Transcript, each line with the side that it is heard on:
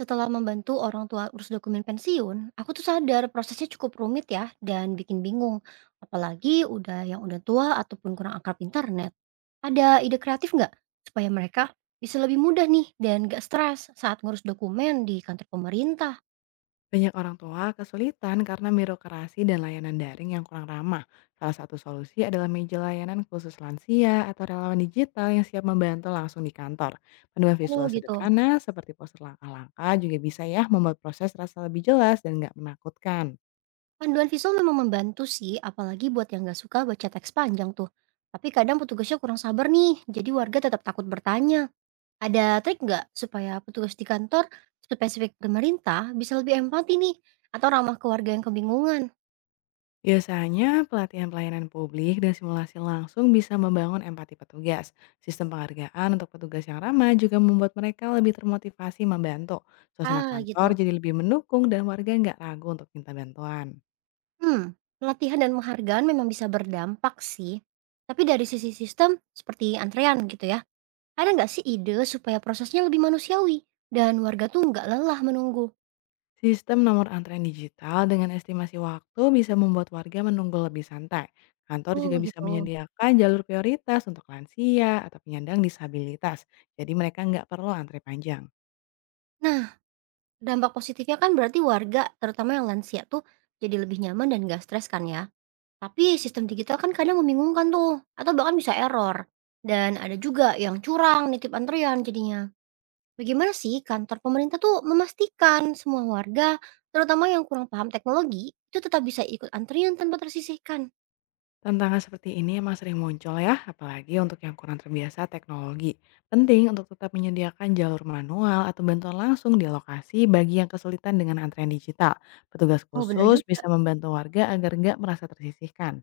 right: Setelah membantu orang tua urus dokumen pensiun, aku tuh sadar prosesnya cukup rumit ya dan bikin bingung. Apalagi udah yang udah tua ataupun kurang akrab internet. Ada ide kreatif nggak supaya mereka bisa lebih mudah nih dan gak stres saat ngurus dokumen di kantor pemerintah?
left: Banyak orang tua kesulitan karena birokrasi dan layanan daring yang kurang ramah. Salah satu solusi adalah meja layanan khusus lansia atau relawan digital yang siap membantu langsung di kantor. Panduan visual
right: Oh gitu.
left: sederhana seperti poster langkah-langkah juga bisa ya membuat proses terasa lebih jelas dan nggak menakutkan.
right: Panduan visual memang membantu sih, apalagi buat yang gak suka baca teks panjang tuh. Tapi kadang petugasnya kurang sabar nih, jadi warga tetap takut bertanya. Ada trik nggak supaya petugas di kantor spesifik pemerintah bisa lebih empati nih atau ramah ke warga yang kebingungan?
left: Biasanya, pelatihan pelayanan publik dan simulasi langsung bisa membangun empati petugas. Sistem penghargaan untuk petugas yang ramah juga membuat mereka lebih termotivasi membantu. Suasana
right: Ah,
left: kantor
right: gitu.
left: jadi lebih mendukung dan warga nggak ragu untuk minta bantuan.
right: Hmm, pelatihan dan penghargaan memang bisa berdampak sih. Tapi dari sisi sistem seperti antrean gitu ya, ada nggak sih ide supaya prosesnya lebih manusiawi dan warga tuh nggak lelah menunggu?
left: Sistem nomor antrean digital dengan estimasi waktu bisa membuat warga menunggu lebih santai. Kantor juga
right: Oh,
left: bisa
right: gitu.
left: menyediakan jalur prioritas untuk lansia atau penyandang disabilitas, jadi mereka nggak perlu antre panjang.
right: Nah, dampak positifnya kan berarti warga, terutama yang lansia tuh jadi lebih nyaman dan nggak stres kan ya? Tapi sistem digital kan kadang membingungkan tuh, atau bahkan bisa error. Dan ada juga yang curang, nitip antrian jadinya. Bagaimana sih kantor pemerintah tuh memastikan semua warga, terutama yang kurang paham teknologi, itu tetap bisa ikut antrian tanpa tersisihkan?
left: Tantangan seperti ini emang sering muncul ya, apalagi untuk yang kurang terbiasa teknologi. Penting untuk tetap menyediakan jalur manual atau bantuan langsung di lokasi bagi yang kesulitan dengan antrean digital. Petugas
right: Oh bener
left: khusus
right: juga.
left: bisa membantu warga agar nggak merasa tersisihkan.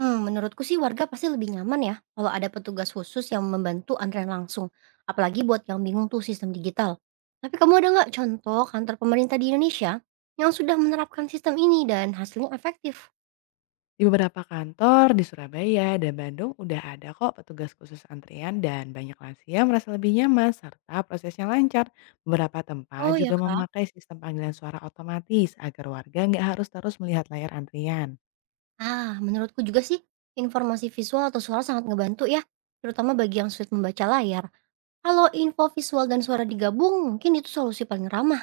right: Hmm, menurutku sih warga pasti lebih nyaman ya kalau ada petugas khusus yang membantu antrian langsung. Apalagi buat yang bingung tuh sistem digital. Tapi kamu ada nggak contoh kantor pemerintah di Indonesia yang sudah menerapkan sistem ini dan hasilnya efektif?
left: Di beberapa kantor di Surabaya dan Bandung udah ada kok petugas khusus antrean, dan banyak lansia merasa lebih nyaman serta prosesnya lancar. Beberapa tempat
right: Oh ya
left: juga
right: kan?
left: memakai sistem panggilan suara otomatis agar warga nggak harus terus melihat layar antrian.
right: Ah, menurutku juga sih, informasi visual atau suara sangat ngebantu ya, terutama bagi yang sulit membaca layar. Kalau info visual dan suara digabung, mungkin itu solusi paling ramah.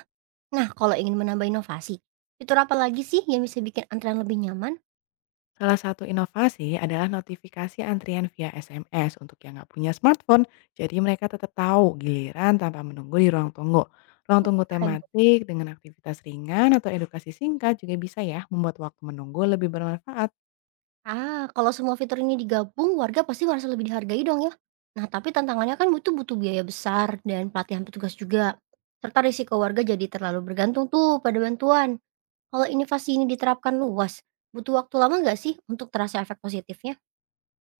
right: Nah, kalau ingin menambah inovasi, fitur apa lagi sih yang bisa bikin antrean lebih nyaman?
left: Salah satu inovasi adalah notifikasi antrian via SMS untuk yang nggak punya smartphone, jadi mereka tetap tahu giliran tanpa menunggu di ruang tunggu. Ruang tunggu
right: Wah, keren tuh.
left: tematik dengan aktivitas ringan atau edukasi singkat juga bisa ya membuat waktu menunggu lebih bermanfaat.
right: Ah, kalau semua fitur ini digabung, warga pasti merasa lebih dihargai dong ya. Nah, tapi tantangannya kan butuh butuh biaya besar dan pelatihan petugas juga. Serta risiko warga jadi terlalu bergantung tuh pada bantuan. Kalau inovasi ini diterapkan luas, butuh waktu lama nggak sih untuk terasa efek positifnya?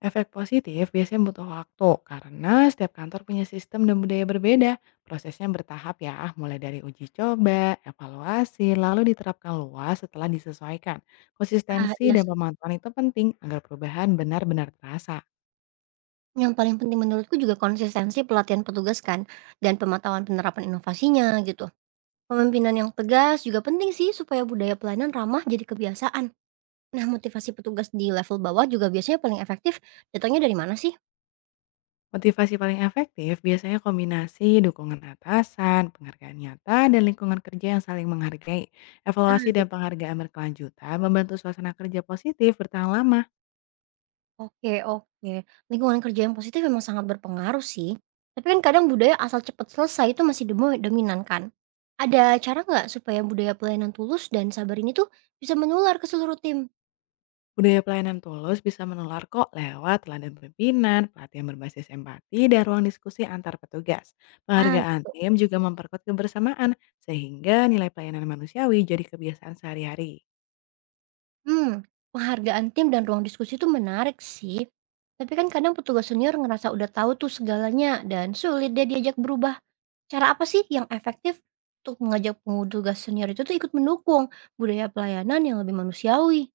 left: Efek positif biasanya butuh waktu karena setiap kantor punya sistem dan budaya berbeda. Prosesnya bertahap ya, mulai dari uji coba, evaluasi, lalu diterapkan luas setelah disesuaikan.
right: Ah,
left: Konsistensi
right: iya
left: dan
right: sih.
left: pemantauan itu penting agar perubahan benar-benar terasa.
right: Yang paling penting menurutku juga konsistensi pelatihan petugas kan, dan pemantauan penerapan inovasinya gitu. Pemimpinan yang tegas juga penting sih supaya budaya pelayanan ramah jadi kebiasaan. Nah, motivasi petugas di level bawah juga biasanya paling efektif. Datangnya dari mana sih?
left: Motivasi paling efektif biasanya kombinasi dukungan atasan, penghargaan nyata, dan lingkungan kerja yang saling menghargai.
right: Ah,
left: Evaluasi dan
right: gitu.
left: penghargaan berkelanjutan membantu suasana kerja positif bertahan lama.
right: Oke oke. Lingkungan kerja yang positif memang sangat berpengaruh sih. Tapi kan kadang budaya asal cepat selesai itu masih demo dominan kan. Ada cara nggak supaya budaya pelayanan tulus dan sabar ini tuh bisa menular ke seluruh tim?
left: Budaya pelayanan tulus bisa menular kok lewat teladan pimpinan, pelatihan berbasis empati, dan ruang diskusi antar petugas.
right: Ah
left: Penghargaan
right: gitu.
left: tim juga memperkuat kebersamaan, sehingga nilai pelayanan manusiawi jadi kebiasaan sehari-hari.
right: Hmm, penghargaan tim dan ruang diskusi itu menarik sih. Tapi kan kadang petugas senior ngerasa udah tahu tuh segalanya dan sulit dia diajak berubah. Cara apa sih yang efektif untuk mengajak petugas senior itu tuh ikut mendukung budaya pelayanan yang lebih manusiawi?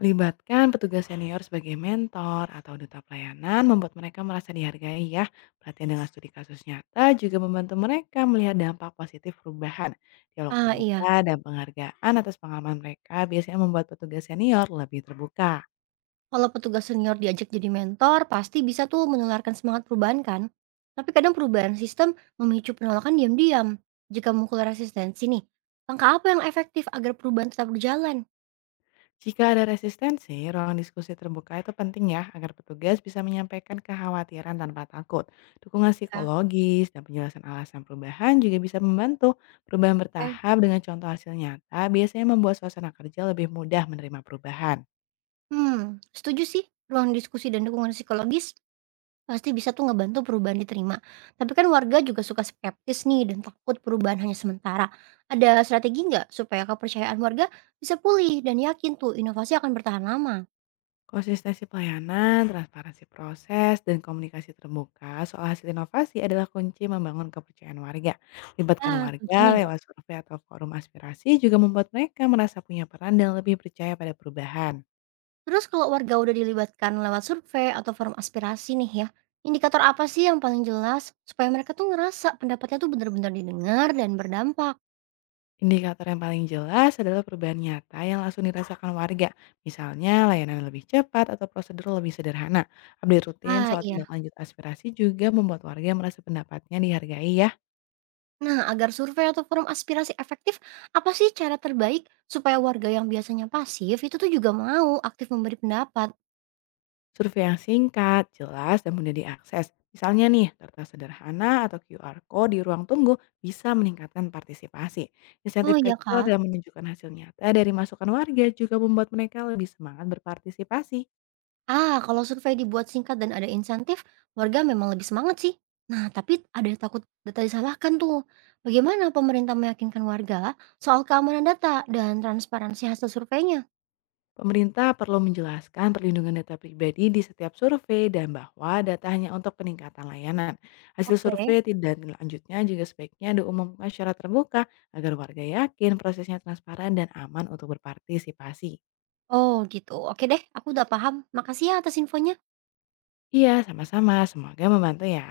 left: Melibatkan petugas senior sebagai mentor atau duta pelayanan membuat mereka merasa dihargai ya. Pelatihan dengan studi kasus nyata juga membantu mereka melihat dampak positif perubahan. Dialog
right: Ah iya.
left: terbuka dan penghargaan atas pengalaman mereka biasanya membuat petugas senior lebih terbuka.
right: Kalau petugas senior diajak jadi mentor, pasti bisa tuh menularkan semangat perubahan kan? Tapi kadang perubahan sistem memicu penolakan diam-diam. Jika memukul resistensi nih, langkah apa yang efektif agar perubahan tetap berjalan?
left: Jika ada resistensi, ruang diskusi terbuka itu penting ya agar petugas bisa menyampaikan kekhawatiran tanpa takut. Dukungan
right: Ya,
left: psikologis dan penjelasan alasan perubahan juga bisa membantu perubahan
right: oke.
left: bertahap dengan contoh hasil nyata biasanya membuat suasana kerja lebih mudah menerima perubahan.
right: Hmm, setuju sih. Ruang diskusi dan dukungan psikologis pasti bisa tuh ngebantu perubahan diterima. Tapi kan warga juga suka skeptis nih dan takut perubahan hanya sementara. Ada strategi nggak supaya kepercayaan warga bisa pulih dan yakin tuh inovasi akan bertahan lama?
left: Konsistensi pelayanan, transparansi proses, dan komunikasi terbuka soal hasil inovasi adalah kunci membangun kepercayaan warga. Libatkan
right: Ah,
left: warga
right: kuncinya.
left: lewat survei atau forum aspirasi juga membuat mereka merasa punya peran dan lebih percaya pada perubahan.
right: Terus kalau warga udah dilibatkan lewat survei atau forum aspirasi nih ya, indikator apa sih yang paling jelas supaya mereka tuh ngerasa pendapatnya tuh benar-benar didengar dan berdampak?
left: Indikator yang paling jelas adalah perubahan nyata yang langsung dirasakan warga, misalnya layanan lebih cepat atau prosedur lebih sederhana. Update rutin
right: Ah
left: soal
right: iya.
left: tindak lanjut aspirasi juga membuat warga merasa pendapatnya dihargai ya.
right: Nah, agar survei atau forum aspirasi efektif, apa sih cara terbaik supaya warga yang biasanya pasif itu tuh juga mau aktif memberi pendapat?
left: Survei yang singkat, jelas, dan mudah diakses. Misalnya nih, kertas sederhana atau QR Code di ruang tunggu bisa meningkatkan partisipasi. Insentif
right: Oh iya
left: kecil
right: kak.
left: dan menunjukkan hasil nyata dari masukan warga juga membuat mereka lebih semangat berpartisipasi.
right: Ah, kalau survei dibuat singkat dan ada insentif, warga memang lebih semangat sih. Nah, tapi ada yang takut data disalahkan tuh. Bagaimana pemerintah meyakinkan warga soal keamanan data dan transparansi hasil surveinya?
left: Pemerintah perlu menjelaskan perlindungan data pribadi di setiap survei dan bahwa data hanya untuk peningkatan layanan. Hasil
right: Oke.
left: survei tidak lanjutnya juga sebaiknya diumumkan secara terbuka agar warga yakin prosesnya transparan dan aman untuk berpartisipasi.
right: Oh, gitu. Oke deh, aku udah paham. Makasih ya atas infonya.
left: Iya, sama-sama. Semoga membantu ya.